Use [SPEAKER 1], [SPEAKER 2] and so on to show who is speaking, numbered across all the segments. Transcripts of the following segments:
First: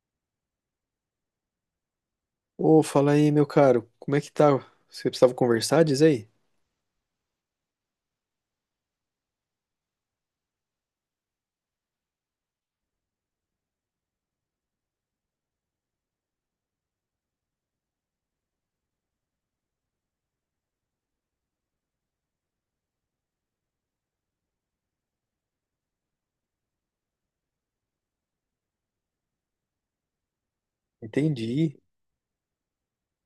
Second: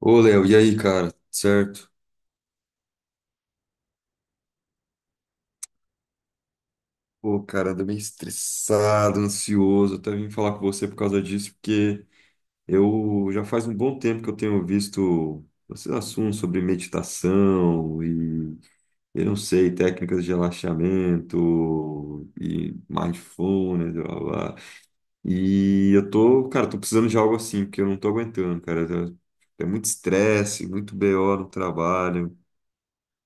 [SPEAKER 1] Ô, Léo, e aí, cara? Certo?
[SPEAKER 2] Ô, fala aí, meu caro, como é que tá? Você precisava conversar, diz aí?
[SPEAKER 1] Pô, cara, ando meio estressado, ansioso. Até vim falar com você por causa disso, porque eu já faz um bom tempo que eu tenho visto esses assuntos sobre meditação e, eu não sei, técnicas de relaxamento e mindfulness, blá, blá, blá. E eu tô, cara, tô precisando de algo assim, porque eu não tô aguentando, cara. É muito estresse, muito BO no
[SPEAKER 2] Entendi.
[SPEAKER 1] trabalho.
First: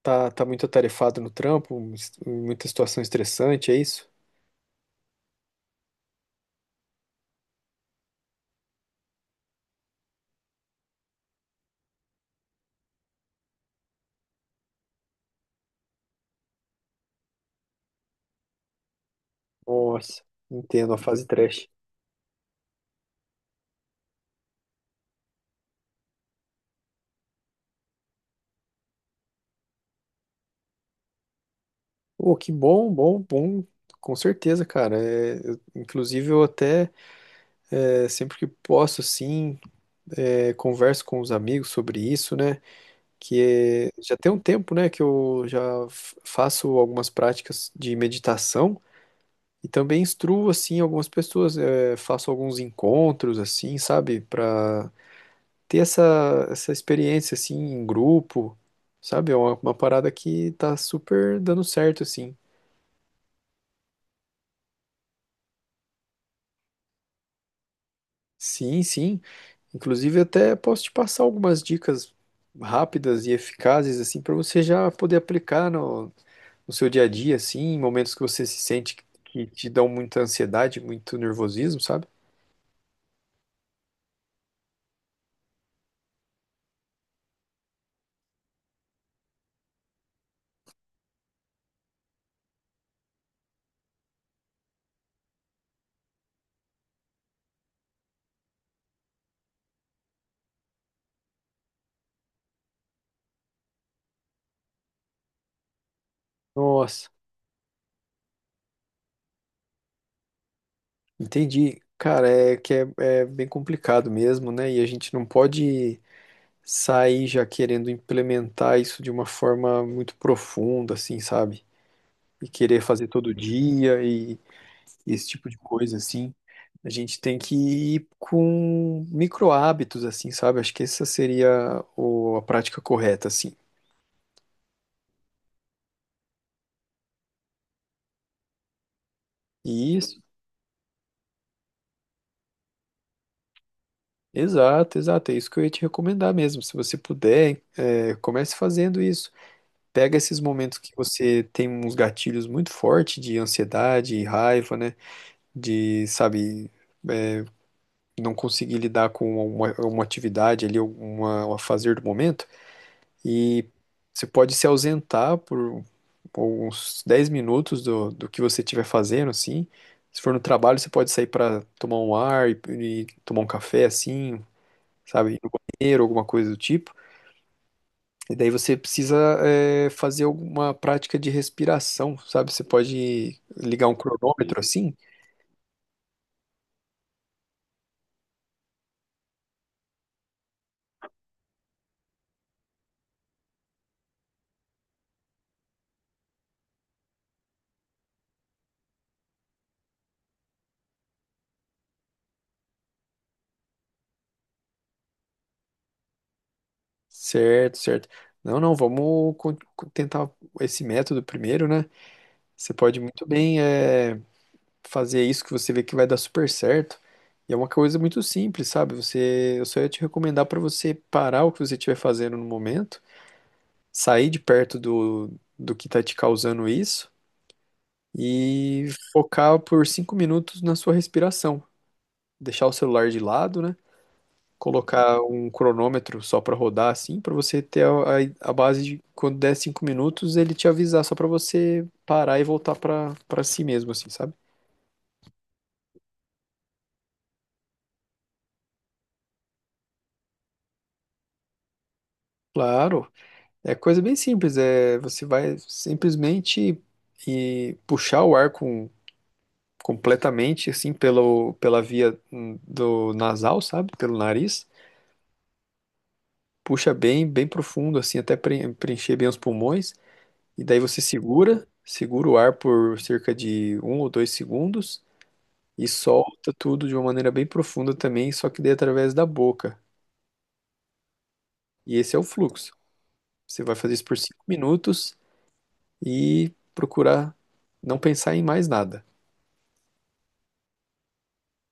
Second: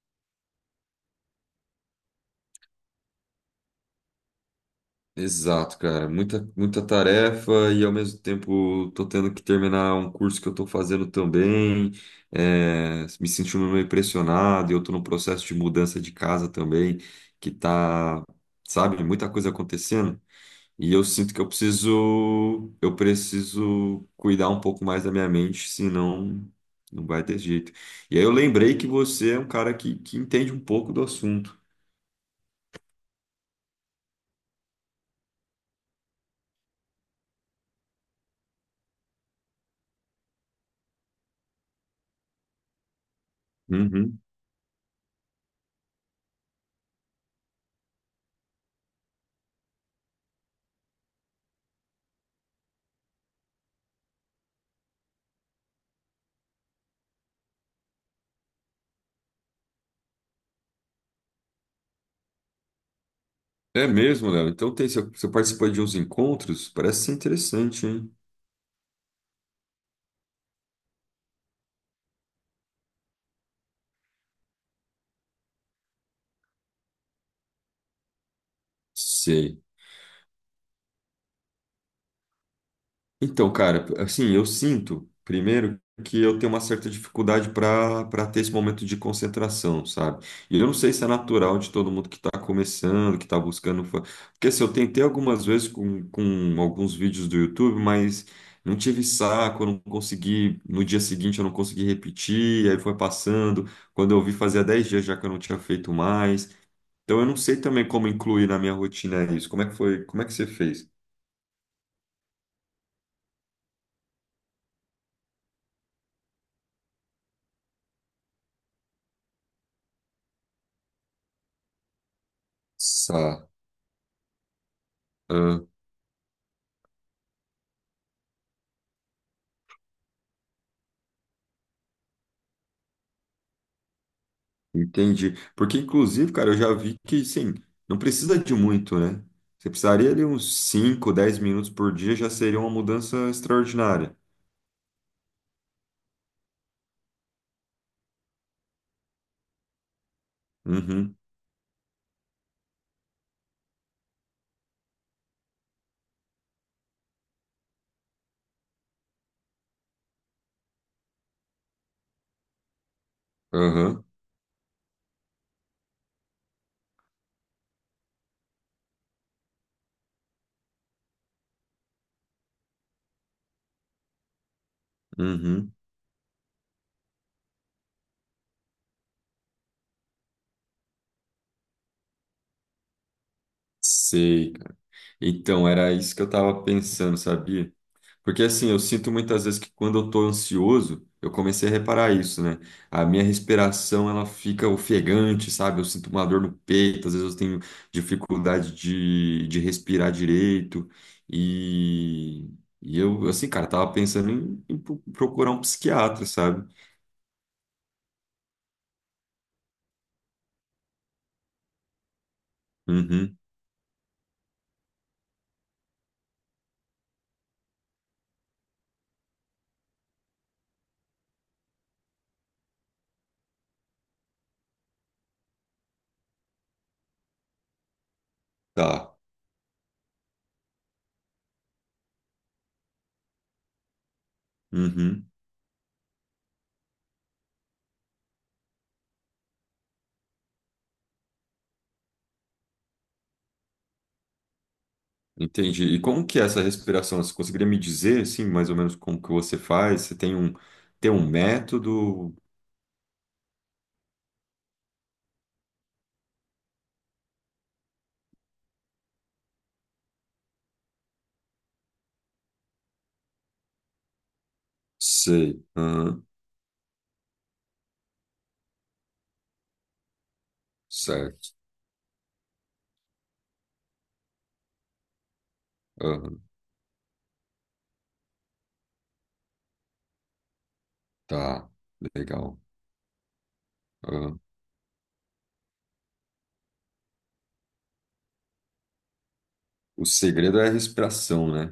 [SPEAKER 2] Tá, tá muito atarefado no trampo, muita situação estressante, é isso?
[SPEAKER 1] Exato, cara. Muita, muita tarefa e ao mesmo tempo tô tendo que terminar um curso que eu tô fazendo também. É, me sentindo meio pressionado e eu tô no processo de mudança de casa também, que tá, sabe, muita coisa acontecendo.
[SPEAKER 2] Nossa, entendo
[SPEAKER 1] E
[SPEAKER 2] a
[SPEAKER 1] eu
[SPEAKER 2] fase
[SPEAKER 1] sinto que eu
[SPEAKER 2] trash.
[SPEAKER 1] preciso, eu preciso cuidar um pouco mais da minha mente, senão não vai ter jeito. E aí eu lembrei que você é um cara que entende um pouco do assunto.
[SPEAKER 2] Ô, que bom, bom, bom, com certeza, cara. Inclusive, eu até sempre que posso, assim, converso com os amigos sobre isso, né? Já
[SPEAKER 1] Uhum.
[SPEAKER 2] tem um tempo, né, que eu já faço algumas práticas de meditação. E também instruo, assim, algumas pessoas, faço alguns encontros, assim, sabe? Pra ter essa experiência, assim, em grupo, sabe? É uma parada que tá super dando certo, assim.
[SPEAKER 1] É mesmo, Léo. Então tem, você participou de uns encontros? Parece ser interessante, hein?
[SPEAKER 2] Sim, sim. Inclusive, até posso te passar algumas dicas rápidas e eficazes, assim, para você já poder aplicar no seu dia a dia, assim, em momentos que você se sente que
[SPEAKER 1] Sei.
[SPEAKER 2] te dão muita ansiedade, muito nervosismo, sabe?
[SPEAKER 1] Então, cara, assim, eu sinto, primeiro, que eu tenho uma certa dificuldade para ter esse momento de concentração, sabe? E eu não sei se é natural de todo mundo que está começando, que está buscando. Porque assim, eu tentei algumas vezes com alguns vídeos do YouTube, mas não tive saco, eu não consegui. No dia seguinte eu não consegui repetir, aí foi passando. Quando eu vi, fazia 10 dias já que eu não tinha feito mais.
[SPEAKER 2] Nossa.
[SPEAKER 1] Então eu não sei também como incluir na minha rotina isso. Como é que foi? Como é que você fez?
[SPEAKER 2] Entendi. Cara, é bem complicado mesmo, né? E a gente não pode sair já querendo implementar isso de uma forma muito profunda, assim, sabe? E querer fazer todo
[SPEAKER 1] Sá.
[SPEAKER 2] dia e esse tipo de
[SPEAKER 1] Ah,
[SPEAKER 2] coisa, assim. A gente tem que ir com micro hábitos, assim, sabe? Acho que essa seria a prática correta, assim.
[SPEAKER 1] entendi. Porque inclusive, cara, eu já vi que sim, não precisa de muito, né? Você precisaria
[SPEAKER 2] Isso,
[SPEAKER 1] de uns 5, 10 minutos por dia já seria uma mudança extraordinária.
[SPEAKER 2] exato, exato. É isso que eu ia te recomendar mesmo. Se você puder, comece fazendo isso. Pega esses momentos que
[SPEAKER 1] Uhum.
[SPEAKER 2] você tem uns gatilhos muito fortes de ansiedade, raiva, né? De, sabe, é, não conseguir lidar com uma atividade ali, um fazer do momento, e
[SPEAKER 1] Aham.
[SPEAKER 2] você pode se ausentar por uns 10 minutos do que você estiver fazendo, assim. Se for no trabalho, você pode sair para tomar um ar e tomar um café, assim, sabe, ir no
[SPEAKER 1] Uhum.
[SPEAKER 2] banheiro, alguma coisa do tipo. E daí você precisa fazer alguma prática de respiração, sabe? Você pode ligar um
[SPEAKER 1] Sei,
[SPEAKER 2] cronômetro.
[SPEAKER 1] cara.
[SPEAKER 2] Sim, assim?
[SPEAKER 1] Então era isso que eu tava pensando, sabia? Porque assim, eu sinto muitas vezes que quando eu tô ansioso, eu comecei a reparar isso, né? A minha respiração, ela fica ofegante, sabe? Eu sinto uma dor no peito, às vezes eu tenho dificuldade de respirar direito. E, e eu, assim, cara, tava pensando em procurar um psiquiatra, sabe?
[SPEAKER 2] Certo, certo. Não, não, vamos tentar esse método primeiro, né? Você pode muito
[SPEAKER 1] Uhum,
[SPEAKER 2] bem fazer isso que você vê que vai dar super certo. E é uma coisa muito simples, sabe? Eu só ia te recomendar para você parar o que você estiver fazendo no momento, sair de perto do que está te causando isso e
[SPEAKER 1] tá.
[SPEAKER 2] focar por 5 minutos na sua respiração. Deixar o celular de lado, né? Colocar
[SPEAKER 1] Uhum,
[SPEAKER 2] um cronômetro só para rodar assim, para você ter a base de quando der 5 minutos ele te avisar só para você parar e voltar para si mesmo assim, sabe?
[SPEAKER 1] entendi. E como que é essa respiração? Você conseguiria me dizer, assim, mais ou menos como que você faz? Você tem um método?
[SPEAKER 2] Claro, é coisa bem simples, é você vai simplesmente puxar o ar com completamente assim pelo pela via do nasal, sabe? Pelo nariz.
[SPEAKER 1] Sei. Aham.
[SPEAKER 2] Puxa bem, bem profundo assim, até preencher bem os pulmões. E daí você
[SPEAKER 1] Certo.
[SPEAKER 2] segura o ar por cerca de um ou dois segundos e
[SPEAKER 1] Aham,
[SPEAKER 2] solta tudo de uma maneira bem profunda também, só que daí através da boca.
[SPEAKER 1] tá,
[SPEAKER 2] E esse é o
[SPEAKER 1] legal.
[SPEAKER 2] fluxo. Você vai fazer isso por
[SPEAKER 1] Aham.
[SPEAKER 2] 5 minutos e procurar não pensar em mais nada.
[SPEAKER 1] O segredo é a respiração, né?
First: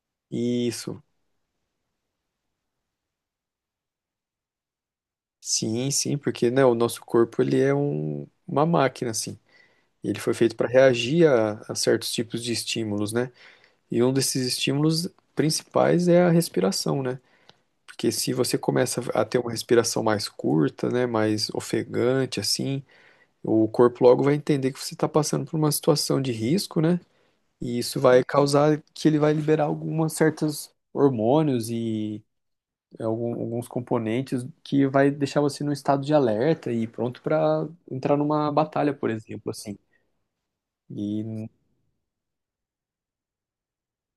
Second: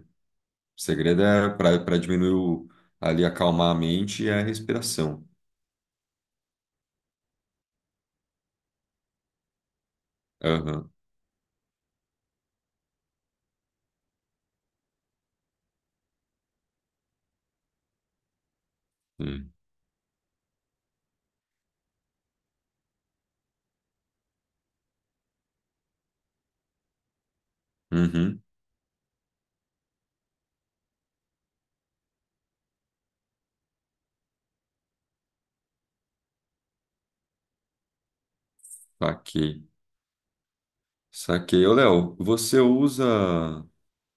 [SPEAKER 1] O
[SPEAKER 2] Isso.
[SPEAKER 1] segredo é para diminuir o, ali, acalmar a mente é a respiração.
[SPEAKER 2] Sim, sim, porque né, o nosso corpo ele é uma máquina, assim. Ele foi feito para
[SPEAKER 1] Aham.
[SPEAKER 2] reagir a certos tipos de estímulos, né? E um desses estímulos principais é a respiração, né? Porque se você começa a ter uma
[SPEAKER 1] Sim.
[SPEAKER 2] respiração mais curta, né, mais ofegante, assim, o corpo logo vai entender que você está passando por uma situação de risco, né? E isso vai
[SPEAKER 1] Uhum.
[SPEAKER 2] causar que ele vai liberar algumas certas hormônios e alguns componentes que vai deixar você num estado de alerta e pronto para entrar numa batalha, por exemplo,
[SPEAKER 1] Saquei.
[SPEAKER 2] assim. E
[SPEAKER 1] Saquei. Ô, Léo, você usa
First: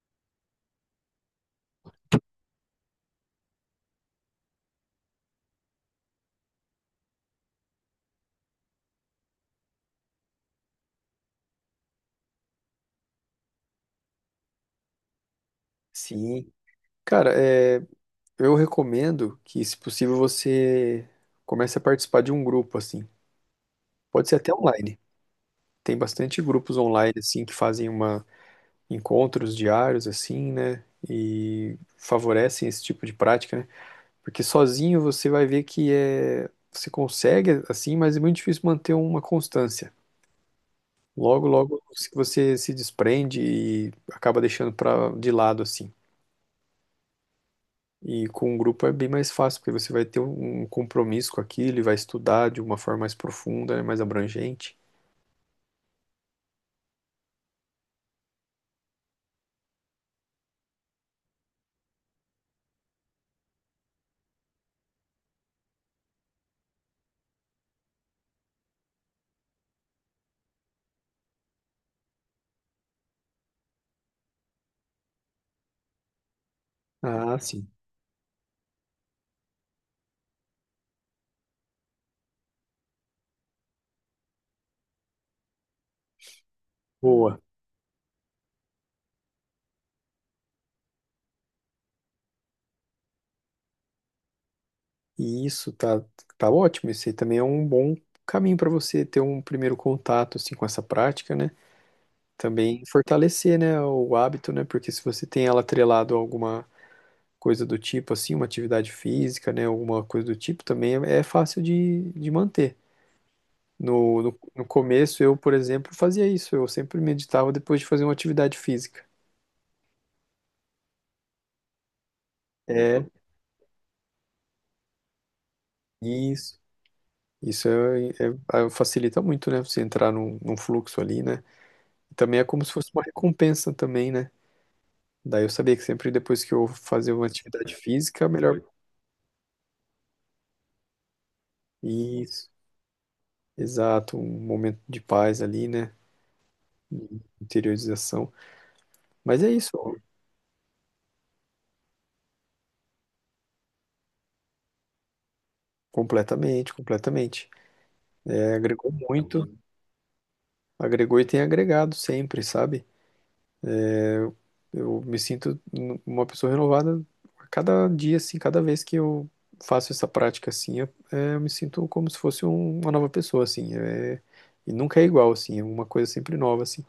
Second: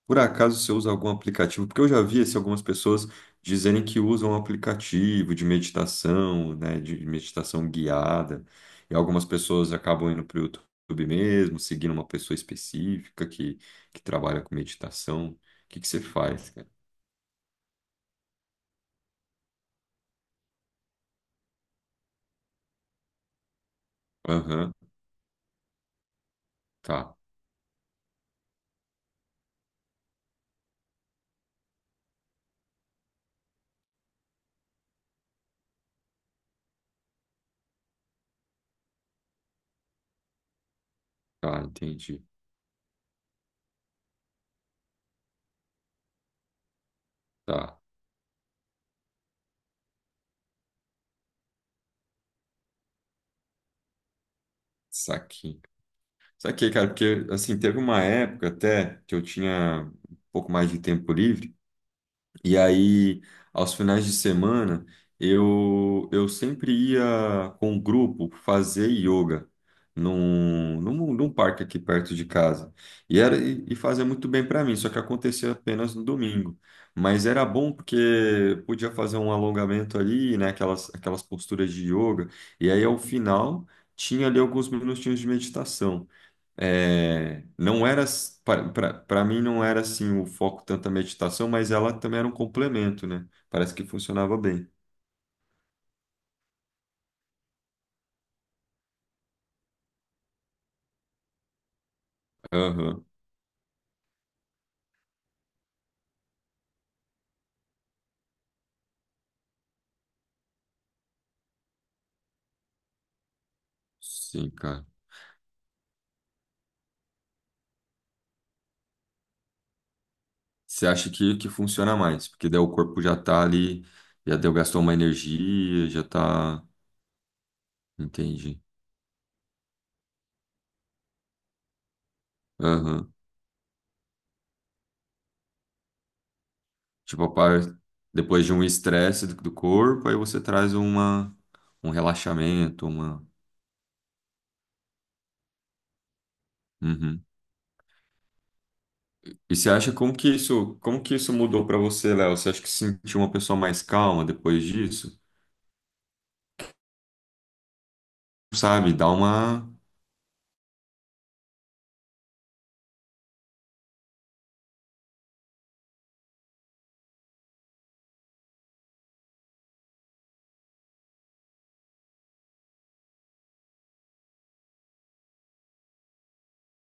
[SPEAKER 1] por acaso você usa algum aplicativo? Porque eu já vi assim, algumas pessoas dizerem que usam um aplicativo de meditação, né, de meditação guiada, e algumas pessoas acabam indo para o YouTube mesmo, seguindo uma pessoa específica que trabalha com meditação. O que que você faz,
[SPEAKER 2] sim,
[SPEAKER 1] cara?
[SPEAKER 2] cara, eu recomendo que, se possível, você comece a participar de um grupo, assim. Pode ser até
[SPEAKER 1] Aham,
[SPEAKER 2] online. Tem bastante grupos online
[SPEAKER 1] tá,
[SPEAKER 2] assim que fazem uma encontros diários assim, né? E favorecem esse tipo de prática, né? Porque sozinho você vai ver que é você consegue assim, mas é muito difícil manter uma constância. Logo,
[SPEAKER 1] tá,
[SPEAKER 2] logo
[SPEAKER 1] entendi.
[SPEAKER 2] você se desprende e acaba deixando para de lado assim.
[SPEAKER 1] Tá,
[SPEAKER 2] E com um grupo é bem mais fácil, porque você vai ter um compromisso com aquilo e vai estudar de uma forma mais profunda, né, mais abrangente.
[SPEAKER 1] saquei. Saquei, cara, porque assim, teve uma época até que eu tinha um pouco mais de tempo livre. E aí, aos finais de semana, eu sempre ia com um grupo fazer yoga num parque aqui perto de casa. E fazia muito bem para mim, só que acontecia apenas no domingo. Mas
[SPEAKER 2] Ah,
[SPEAKER 1] era
[SPEAKER 2] sim.
[SPEAKER 1] bom porque podia fazer um alongamento ali, né, aquelas posturas de yoga. E aí, ao final, tinha ali alguns minutinhos de meditação.
[SPEAKER 2] Boa.
[SPEAKER 1] É, para mim não era assim o foco tanto a meditação, mas ela também era um complemento, né? Parece que funcionava bem.
[SPEAKER 2] E isso tá, tá ótimo. Esse aí também é um bom caminho para você ter um primeiro contato assim com essa prática, né? Também
[SPEAKER 1] Aham.
[SPEAKER 2] fortalecer, né, o hábito, né? Porque se você tem ela atrelado a alguma coisa do tipo, assim, uma atividade física, né, alguma coisa do tipo, também é fácil de manter.
[SPEAKER 1] Sim,
[SPEAKER 2] No
[SPEAKER 1] cara.
[SPEAKER 2] começo, eu, por exemplo, fazia isso. Eu sempre meditava depois de fazer uma atividade física.
[SPEAKER 1] Você acha que funciona mais? Porque daí o corpo
[SPEAKER 2] É,
[SPEAKER 1] já tá ali, já deu, gastou uma energia, já
[SPEAKER 2] isso.
[SPEAKER 1] tá.
[SPEAKER 2] Isso é,
[SPEAKER 1] Entendi.
[SPEAKER 2] é- é- facilita muito, né? Você entrar num fluxo ali, né? Também é como se fosse uma
[SPEAKER 1] Aham.
[SPEAKER 2] recompensa também, né? Daí eu sabia que sempre depois que eu fazia
[SPEAKER 1] Tipo,
[SPEAKER 2] uma atividade física,
[SPEAKER 1] depois de
[SPEAKER 2] melhor.
[SPEAKER 1] um estresse do corpo, aí você traz uma, um
[SPEAKER 2] Isso,
[SPEAKER 1] relaxamento, uma.
[SPEAKER 2] exato, um momento de paz ali, né? De
[SPEAKER 1] Uhum.
[SPEAKER 2] interiorização. Mas é
[SPEAKER 1] E você
[SPEAKER 2] isso,
[SPEAKER 1] acha como que isso mudou pra você, Léo? Você acha que se sentiu uma pessoa mais calma depois disso?
[SPEAKER 2] completamente, completamente. É, agregou
[SPEAKER 1] Sabe, dá
[SPEAKER 2] muito,
[SPEAKER 1] uma.
[SPEAKER 2] agregou e tem agregado sempre, sabe? Eu me sinto uma pessoa renovada a cada dia, assim, cada vez que eu faço essa prática, assim, eu, eu me sinto como se fosse uma nova pessoa, assim. É, e nunca é igual, assim, é uma coisa sempre nova, assim.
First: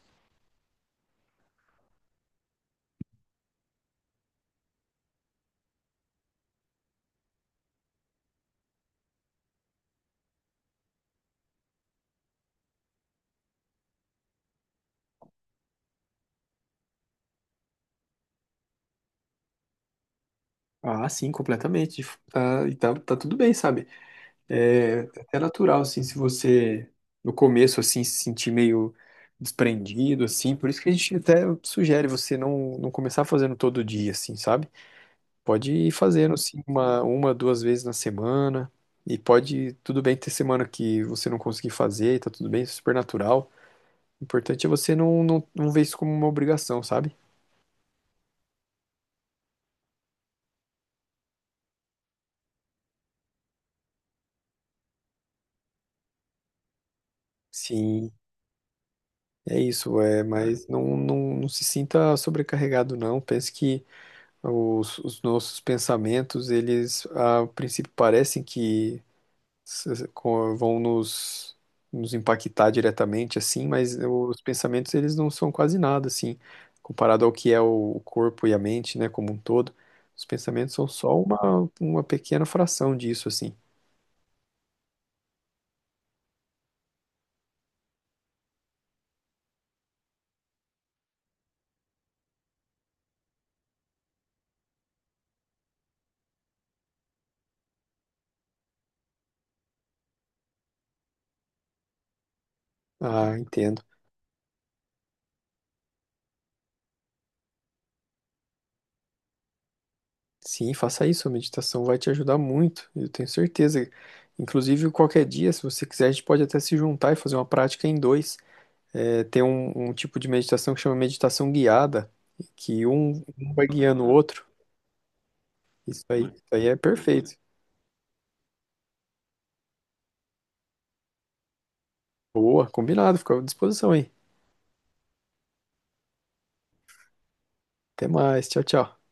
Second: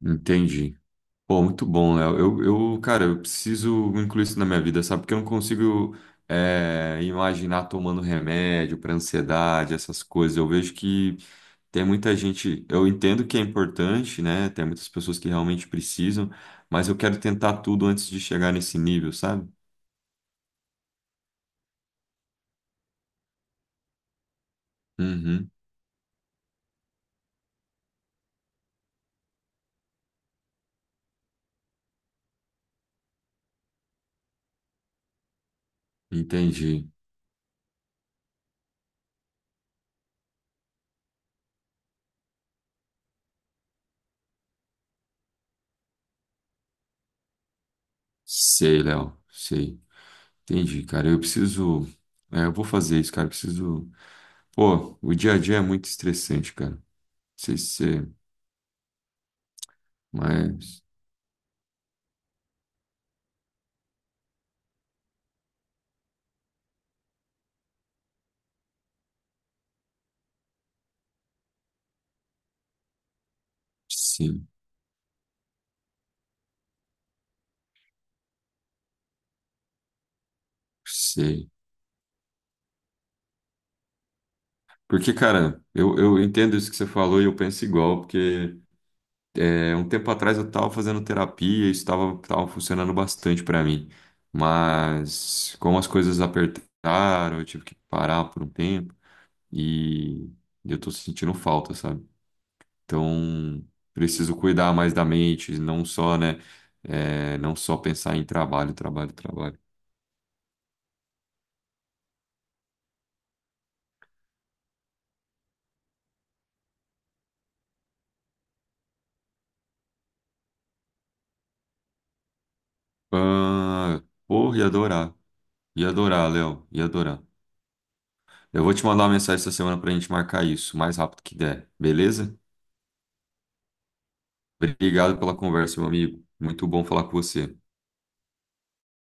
[SPEAKER 1] Entendi. Pô, muito bom, Léo. Cara, eu preciso incluir isso na minha vida, sabe? Porque eu não consigo, é, imaginar tomando remédio pra ansiedade, essas coisas. Eu vejo que tem muita gente. Eu entendo que é importante, né? Tem muitas pessoas que realmente precisam, mas eu quero tentar tudo antes de chegar nesse nível, sabe?
[SPEAKER 2] Ah, sim, completamente. Tá, tá tudo bem, sabe? É até
[SPEAKER 1] Uhum,
[SPEAKER 2] natural, assim, se você no começo, assim, se sentir meio desprendido, assim. Por isso que a gente até sugere você não começar fazendo todo dia, assim, sabe? Pode ir fazendo, assim,
[SPEAKER 1] entendi.
[SPEAKER 2] uma, 2 vezes na semana. E pode, tudo bem ter semana que você não conseguir fazer, e tá tudo bem, é super natural. O importante é você não ver isso como uma obrigação, sabe?
[SPEAKER 1] Sei, Léo, sei. Entendi, cara. Eu preciso. É, eu vou fazer isso, cara. Eu preciso. Pô, o dia a dia é muito estressante, cara. Não sei se. Você.
[SPEAKER 2] Sim, é isso, é, mas
[SPEAKER 1] Mas.
[SPEAKER 2] não se sinta sobrecarregado, não. Pense que os nossos pensamentos, eles, a princípio, parecem que vão nos impactar diretamente, assim, mas os
[SPEAKER 1] Sim,
[SPEAKER 2] pensamentos, eles não são quase nada, assim, comparado ao que é o corpo e a mente, né, como um todo. Os pensamentos são só
[SPEAKER 1] sei.
[SPEAKER 2] uma pequena fração disso, assim.
[SPEAKER 1] Porque, cara, eu entendo isso que você falou e eu penso igual, porque é, um tempo atrás eu tava fazendo terapia e isso tava, tava funcionando bastante pra mim. Mas como as coisas apertaram, eu tive que parar por um tempo e eu tô sentindo falta, sabe?
[SPEAKER 2] Ah,
[SPEAKER 1] Então,
[SPEAKER 2] entendo.
[SPEAKER 1] preciso cuidar mais da mente, não só, né? É, não só pensar em trabalho, trabalho, trabalho.
[SPEAKER 2] Sim, faça isso, a meditação vai te ajudar muito, eu tenho certeza. Inclusive, qualquer dia, se você quiser, a gente pode até se juntar e fazer uma prática em dois. É, tem um tipo de meditação que chama meditação guiada, que um vai
[SPEAKER 1] Ah,
[SPEAKER 2] guiando o outro.
[SPEAKER 1] pô, ia adorar. Ia adorar,
[SPEAKER 2] Isso
[SPEAKER 1] Léo.
[SPEAKER 2] aí é
[SPEAKER 1] Ia adorar.
[SPEAKER 2] perfeito.
[SPEAKER 1] Eu vou te mandar uma mensagem essa semana pra gente marcar isso, o mais rápido que der, beleza?
[SPEAKER 2] Boa, combinado, fica à disposição aí.
[SPEAKER 1] Obrigado pela conversa, meu amigo. Muito bom falar com você.
[SPEAKER 2] Até mais, tchau, tchau.